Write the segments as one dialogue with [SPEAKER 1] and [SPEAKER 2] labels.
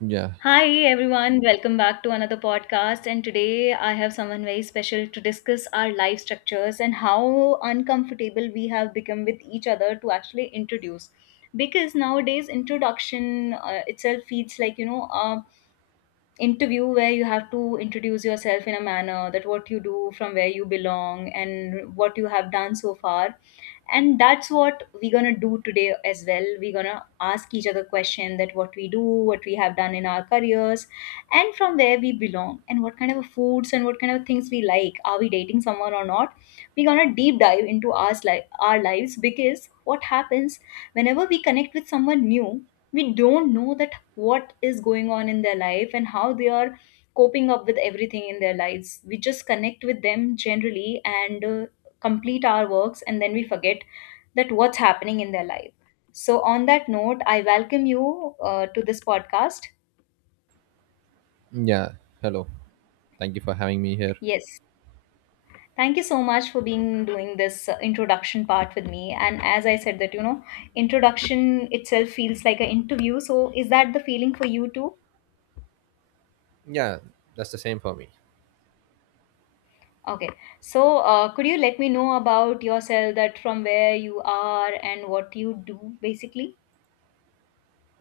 [SPEAKER 1] Yeah,
[SPEAKER 2] Hi everyone, welcome back to another podcast. And today I have someone very special to discuss our life structures and how uncomfortable we have become with each other to actually introduce. Because nowadays, introduction itself feels like a interview where you have to introduce yourself in a manner that what you do, from where you belong, and what you have done so far. And that's what we're gonna do today as well. We're gonna ask each other question that what we do, what we have done in our careers, and from where we belong, and what kind of foods and what kind of things we like, are we dating someone or not. We're gonna deep dive into our life, our lives, because what happens whenever we connect with someone new, we don't know that what is going on in their life and how they are coping up with everything in their lives. We just connect with them generally, and complete our works and then we forget that what's happening in their life. So on that note, I welcome you to this podcast.
[SPEAKER 1] yeah. Hello. Thank you for having me here.
[SPEAKER 2] Yes, thank you so much for being doing this introduction part with me. And as I said, that, introduction itself feels like an interview. So is that the feeling for you too?
[SPEAKER 1] Yeah, that's the same for me.
[SPEAKER 2] Okay. So could you let me know about yourself, that from where you are and what you do basically?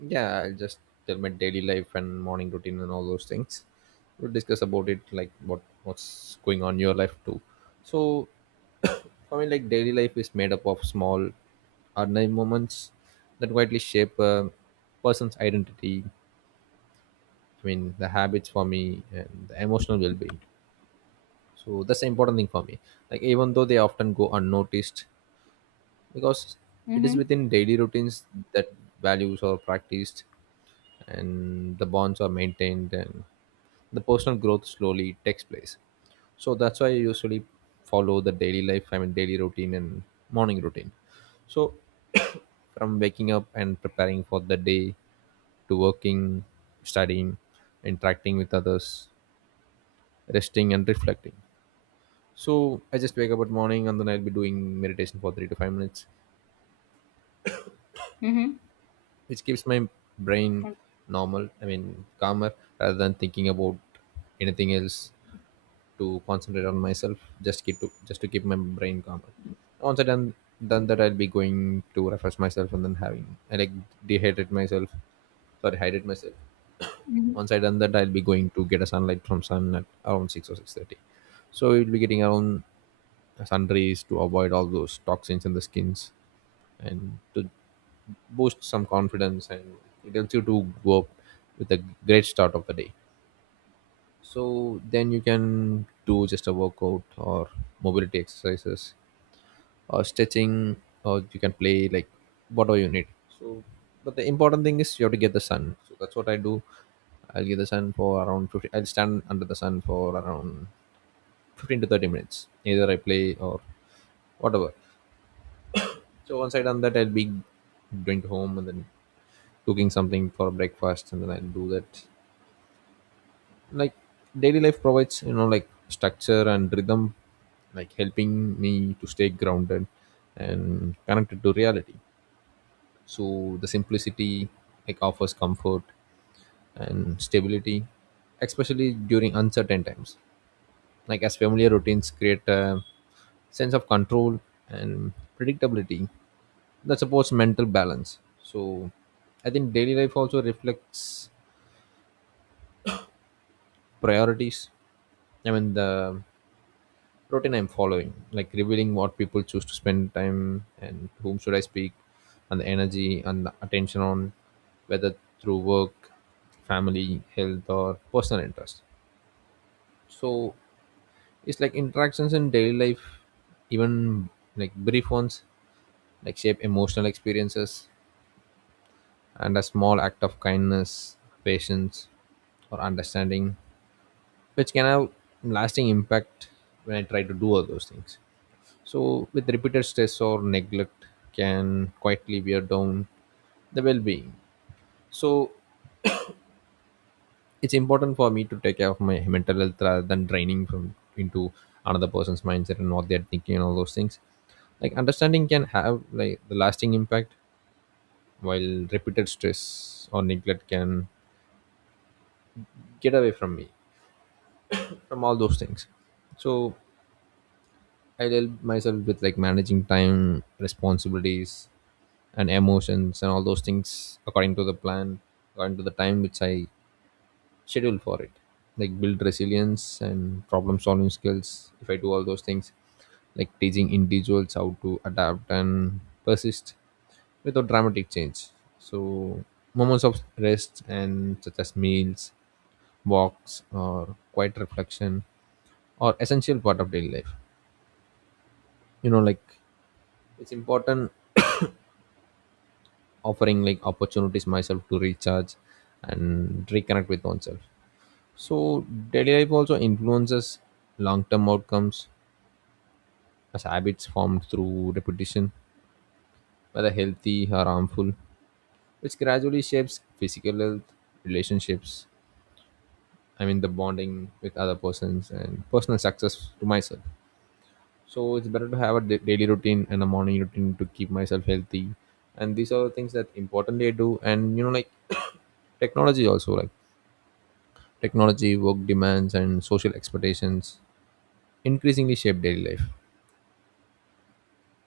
[SPEAKER 1] Yeah, I'll just tell my daily life and morning routine and all those things. We'll discuss about it, like what's going on in your life too. So, for me, like daily life is made up of small, ordinary moments that widely shape a person's identity. I mean, the habits for me and the emotional well-being. So that's the important thing for me. Like even though they often go unnoticed, because it is
[SPEAKER 2] Mm-hmm.
[SPEAKER 1] within daily routines that values are practiced and the bonds are maintained and the personal growth slowly takes place. So that's why I usually follow the daily life, I mean daily routine and morning routine. So from waking up and preparing for the day, to working, studying, interacting with others, resting and reflecting. So I just wake up at morning and then I'll be doing meditation for 3 to 5 minutes,
[SPEAKER 2] Mm-hmm.
[SPEAKER 1] which keeps my brain normal, I mean calmer, rather than thinking about anything else, to concentrate on myself, just keep to just to keep my brain calmer. Once I done that, I'll be going to refresh myself and then having, I like dehydrate myself, sorry, hydrate myself. Once I done that, I'll be going to get a sunlight from sun at around 6 or 6:30, so we'll be getting around sunrays to avoid all those toxins in the skins, and to boosts some confidence, and it helps you to go up with a great start of the day. So then you can do just a workout or mobility exercises or stretching, or you can play like whatever you need. So but the important thing is you have to get the sun, so that's what I do. I'll get the sun for around 15. I'll stand under the sun for around 15 to 30 minutes, either I play or whatever. So once I done that, I'll be going home and then cooking something for breakfast, and then I'll do that. Like daily life provides, you know, like structure and rhythm, like helping me to stay grounded and connected to reality. So the simplicity like offers comfort and stability, especially during uncertain times, like as familiar routines create a sense of control and predictability that supports mental balance. So I think daily life also reflects priorities, I mean the routine I'm following, like revealing what people choose to spend time and whom should I speak, and the energy and the attention on, whether through work, family, health, or personal interest. So it's like interactions in daily life, even like brief ones, like shape emotional experiences, and a small act of kindness, patience, or understanding, which can have lasting impact when I try to do all those things. So, with repeated stress or neglect, can quietly wear down the well being. So, it's important for me to take care of my mental health rather than draining from into another person's mindset and what they're thinking and all those things. Like, understanding can have like the lasting impact, while repeated stress or neglect can get away from me from all those things. So, I help myself with like managing time, responsibilities, and emotions and all those things according to the plan, according to the time which I schedule for it. Like build resilience and problem solving skills if I do all those things, like teaching individuals how to adapt and persist without dramatic change. So, moments of rest and such as meals, walks, or quiet reflection are essential part of daily life. You know, like it's important, offering like opportunities myself to recharge and reconnect with oneself. So daily life also influences long-term outcomes as habits formed through repetition, whether healthy or harmful, which gradually shapes physical health, relationships, I mean the bonding with other persons, and personal success to myself. So it's better to have a daily routine and a morning routine to keep myself healthy, and these are the things that importantly I do. And you know like technology also like technology, work demands, and social expectations increasingly shape daily life.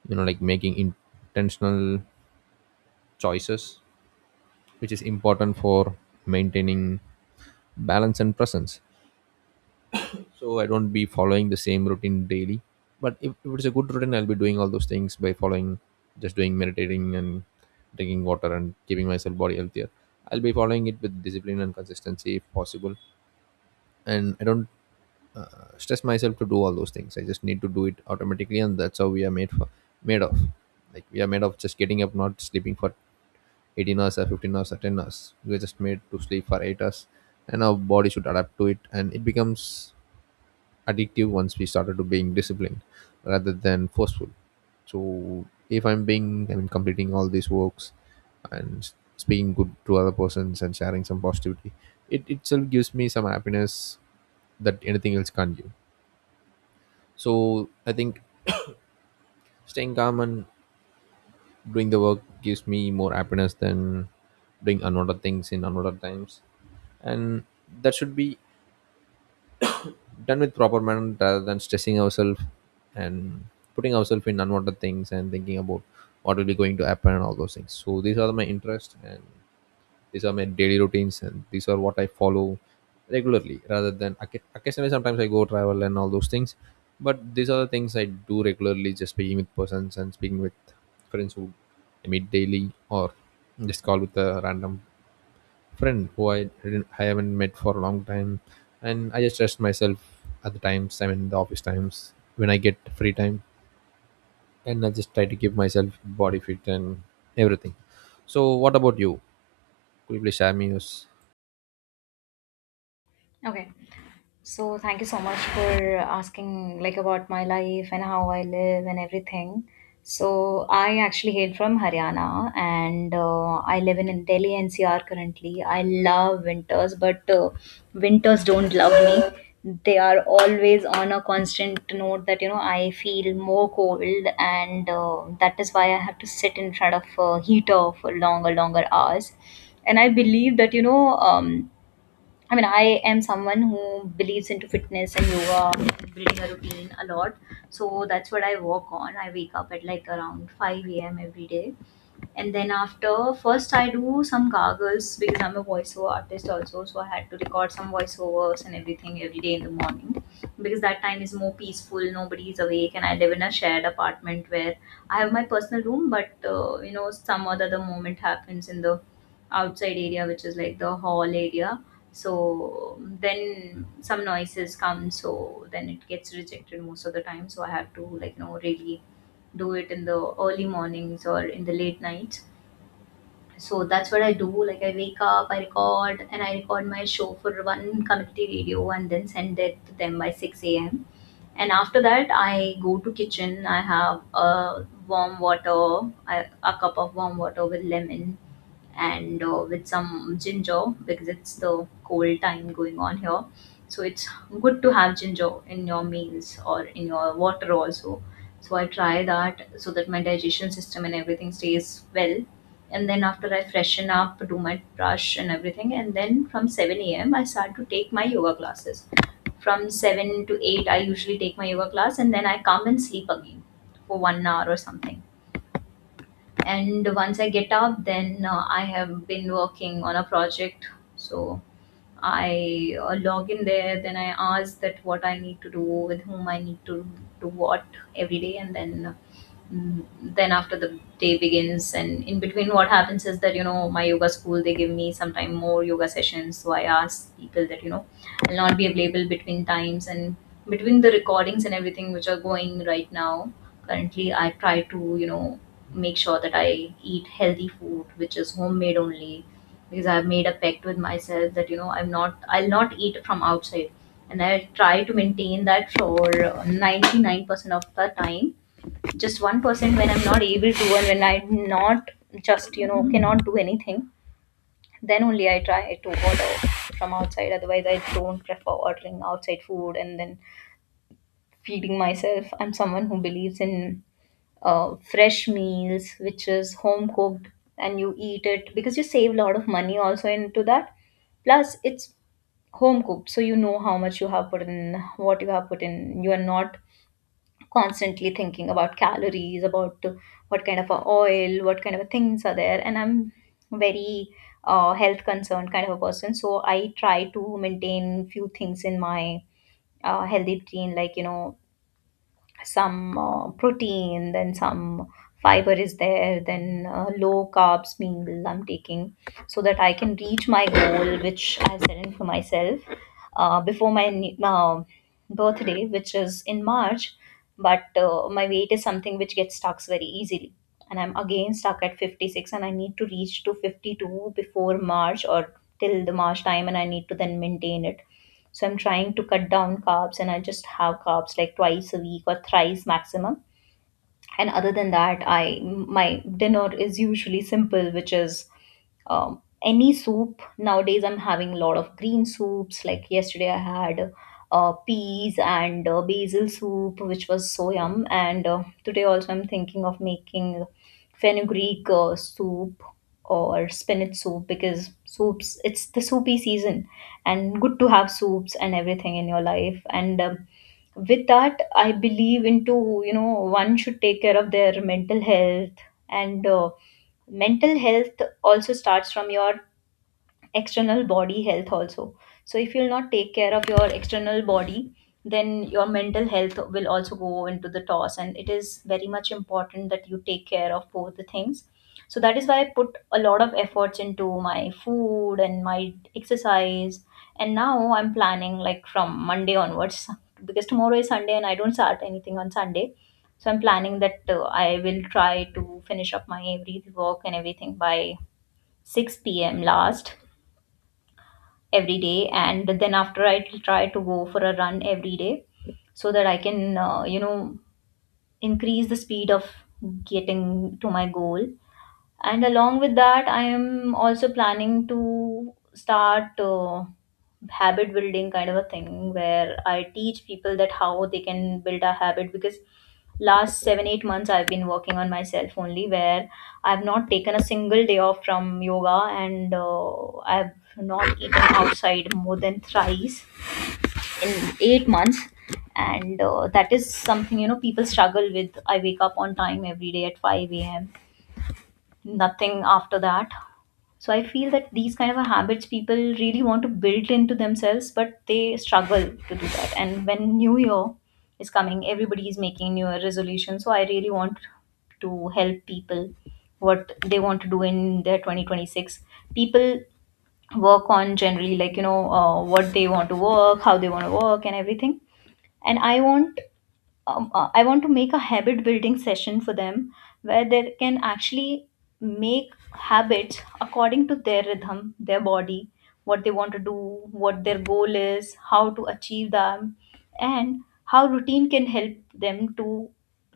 [SPEAKER 1] You know, like making intentional choices, which is important for maintaining balance and presence. So I don't be following the same routine daily. But if it's a good routine, I'll be doing all those things by following, just doing meditating and drinking water and keeping myself body healthier. I'll be following it with discipline and consistency if possible. And I don't stress myself to do all those things. I just need to do it automatically, and that's how we are made for made of. Like we are made of just getting up, not sleeping for 18 hours or 15 hours or 10 hours. We're just made to sleep for 8 hours, and our body should adapt to it, and it becomes addictive once we started to being disciplined rather than forceful. So if I'm being, I mean, completing all these works and speaking good to other persons and sharing some positivity, it itself gives me some happiness that anything else can't give. So I think staying calm and doing the work gives me more happiness than doing another things in another times. And that should be done with proper manner rather than stressing ourselves and putting ourselves in unwanted things and thinking about what will be going to happen and all those things. So these are my interests and these are my daily routines and these are what I follow regularly rather than occasionally. Sometimes I go travel and all those things, but these are the things I do regularly, just speaking with persons and speaking with friends who I meet daily, or just call with a random friend who I haven't met for a long time. And I just rest myself at the times, I mean the office times, when I get free time, and I just try to keep myself body fit and everything. So what about you? Could you please share me yours?
[SPEAKER 2] Okay. So thank you so much for asking, like, about my life and how I live and everything. So I actually hail from Haryana, and I live in Delhi NCR currently. I love winters, but winters don't love me. They are always on a constant note that I feel more cold, and that is why I have to sit in front of a heater for longer, longer hours. And I believe that. I mean, I am someone who believes into fitness and yoga, building a routine a lot. So that's what I work on. I wake up at like around 5 a.m. every day, and then after, first I do some gargles because I'm a voiceover artist also, so I had to record some voiceovers and everything every day in the morning, because that time is more peaceful, nobody is awake, and I live in a shared apartment where I have my personal room. But some other the moment happens in the outside area, which is like the hall area. So then some noises come, so then it gets rejected most of the time. So I have to, like, really do it in the early mornings or in the late nights. So that's what I do. Like, I wake up, I record, and I record my show for one community radio, and then send it to them by 6 a.m. And after that, I go to kitchen. I have a warm water, a cup of warm water with lemon, and with some ginger, because it's the cold time going on here. So it's good to have ginger in your meals or in your water also. So I try that, so that my digestion system and everything stays well. And then after I freshen up, do my brush and everything, and then from 7 a.m. I start to take my yoga classes. From 7 to 8, I usually take my yoga class, and then I come and sleep again for one hour or something. And once I get up, then I have been working on a project. So I log in there, then I ask that what I need to do, with whom I need to do what, every day. And then mm, after the day begins. And in between, what happens is that my yoga school, they give me sometime more yoga sessions. So I ask people that I'll not be available between times and between the recordings and everything which are going right now currently. I try to, make sure that I eat healthy food, which is homemade only, because I've made a pact with myself that I'll not eat from outside, and I try to maintain that for 99% of the time. Just 1%, when I'm not able to, and when I'm not, just, cannot do anything, then only I try to order from outside. Otherwise, I don't prefer ordering outside food and then feeding myself. I'm someone who believes in fresh meals, which is home cooked, and you eat it because you save a lot of money also into that. Plus, it's home cooked, so you know how much you have put in, what you have put in. You are not constantly thinking about calories, about what kind of a oil, what kind of a things are there. And I'm very health concerned kind of a person, so I try to maintain few things in my healthy routine, like, some protein, then some fiber is there, then low carbs meal I'm taking, so that I can reach my goal, which I've set in for myself before my birthday, which is in March. But my weight is something which gets stuck very easily. And I'm again stuck at 56, and I need to reach to 52 before March or till the March time, and I need to then maintain it. So I'm trying to cut down carbs, and I just have carbs like twice a week or thrice maximum. And other than that, I my dinner is usually simple, which is um, any soup. Nowadays I'm having a lot of green soups. Like, yesterday I had peas and basil soup, which was so yum. And today also I'm thinking of making fenugreek soup or spinach soup, because soups, it's the soupy season, and good to have soups and everything in your life. And with that, I believe into, one should take care of their mental health. And mental health also starts from your external body health also. So if you'll not take care of your external body, then your mental health will also go into the toss. And it is very much important that you take care of both the things. So that is why I put a lot of efforts into my food and my exercise. And now I'm planning, like, from Monday onwards, because tomorrow is Sunday and I don't start anything on Sunday. So I'm planning that I will try to finish up my every work and everything by 6 p.m last, every day, and then after, I try to go for a run every day, so that I can increase the speed of getting to my goal. And along with that, I am also planning to start habit building kind of a thing, where I teach people that how they can build a habit. Because last 7-8 months I've been working on myself only, where I've not taken a single day off from yoga, and I've not eaten outside more than thrice in 8 months. And that is something, people struggle with. I wake up on time every day at 5 a.m, nothing after that. So I feel that these kind of a habits people really want to build into themselves, but they struggle to do that. And when New Year is coming, everybody is making New Year resolutions. So I really want to help people what they want to do in their 2026. People work on generally, like, what they want to work, how they want to work, and everything. And I want to make a habit building session for them, where they can actually make habits according to their rhythm, their body, what they want to do, what their goal is, how to achieve them, and how routine can help them to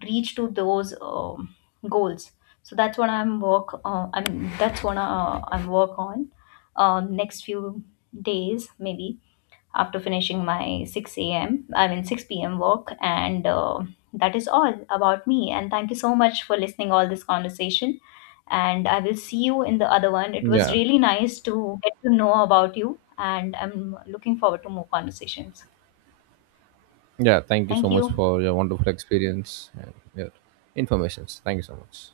[SPEAKER 2] reach to those goals. So that's what I'm work on next few days maybe, after finishing my 6 a.m. I mean 6 p.m. work, and that is all about me. And thank you so much for listening all this conversation. And I will see you in the other one. It was
[SPEAKER 1] Yeah.
[SPEAKER 2] really nice to get to know about you, and I'm looking forward to more conversations.
[SPEAKER 1] Yeah, thank you so
[SPEAKER 2] Thank
[SPEAKER 1] much
[SPEAKER 2] you.
[SPEAKER 1] for your wonderful experience and your informations. Thank you so much.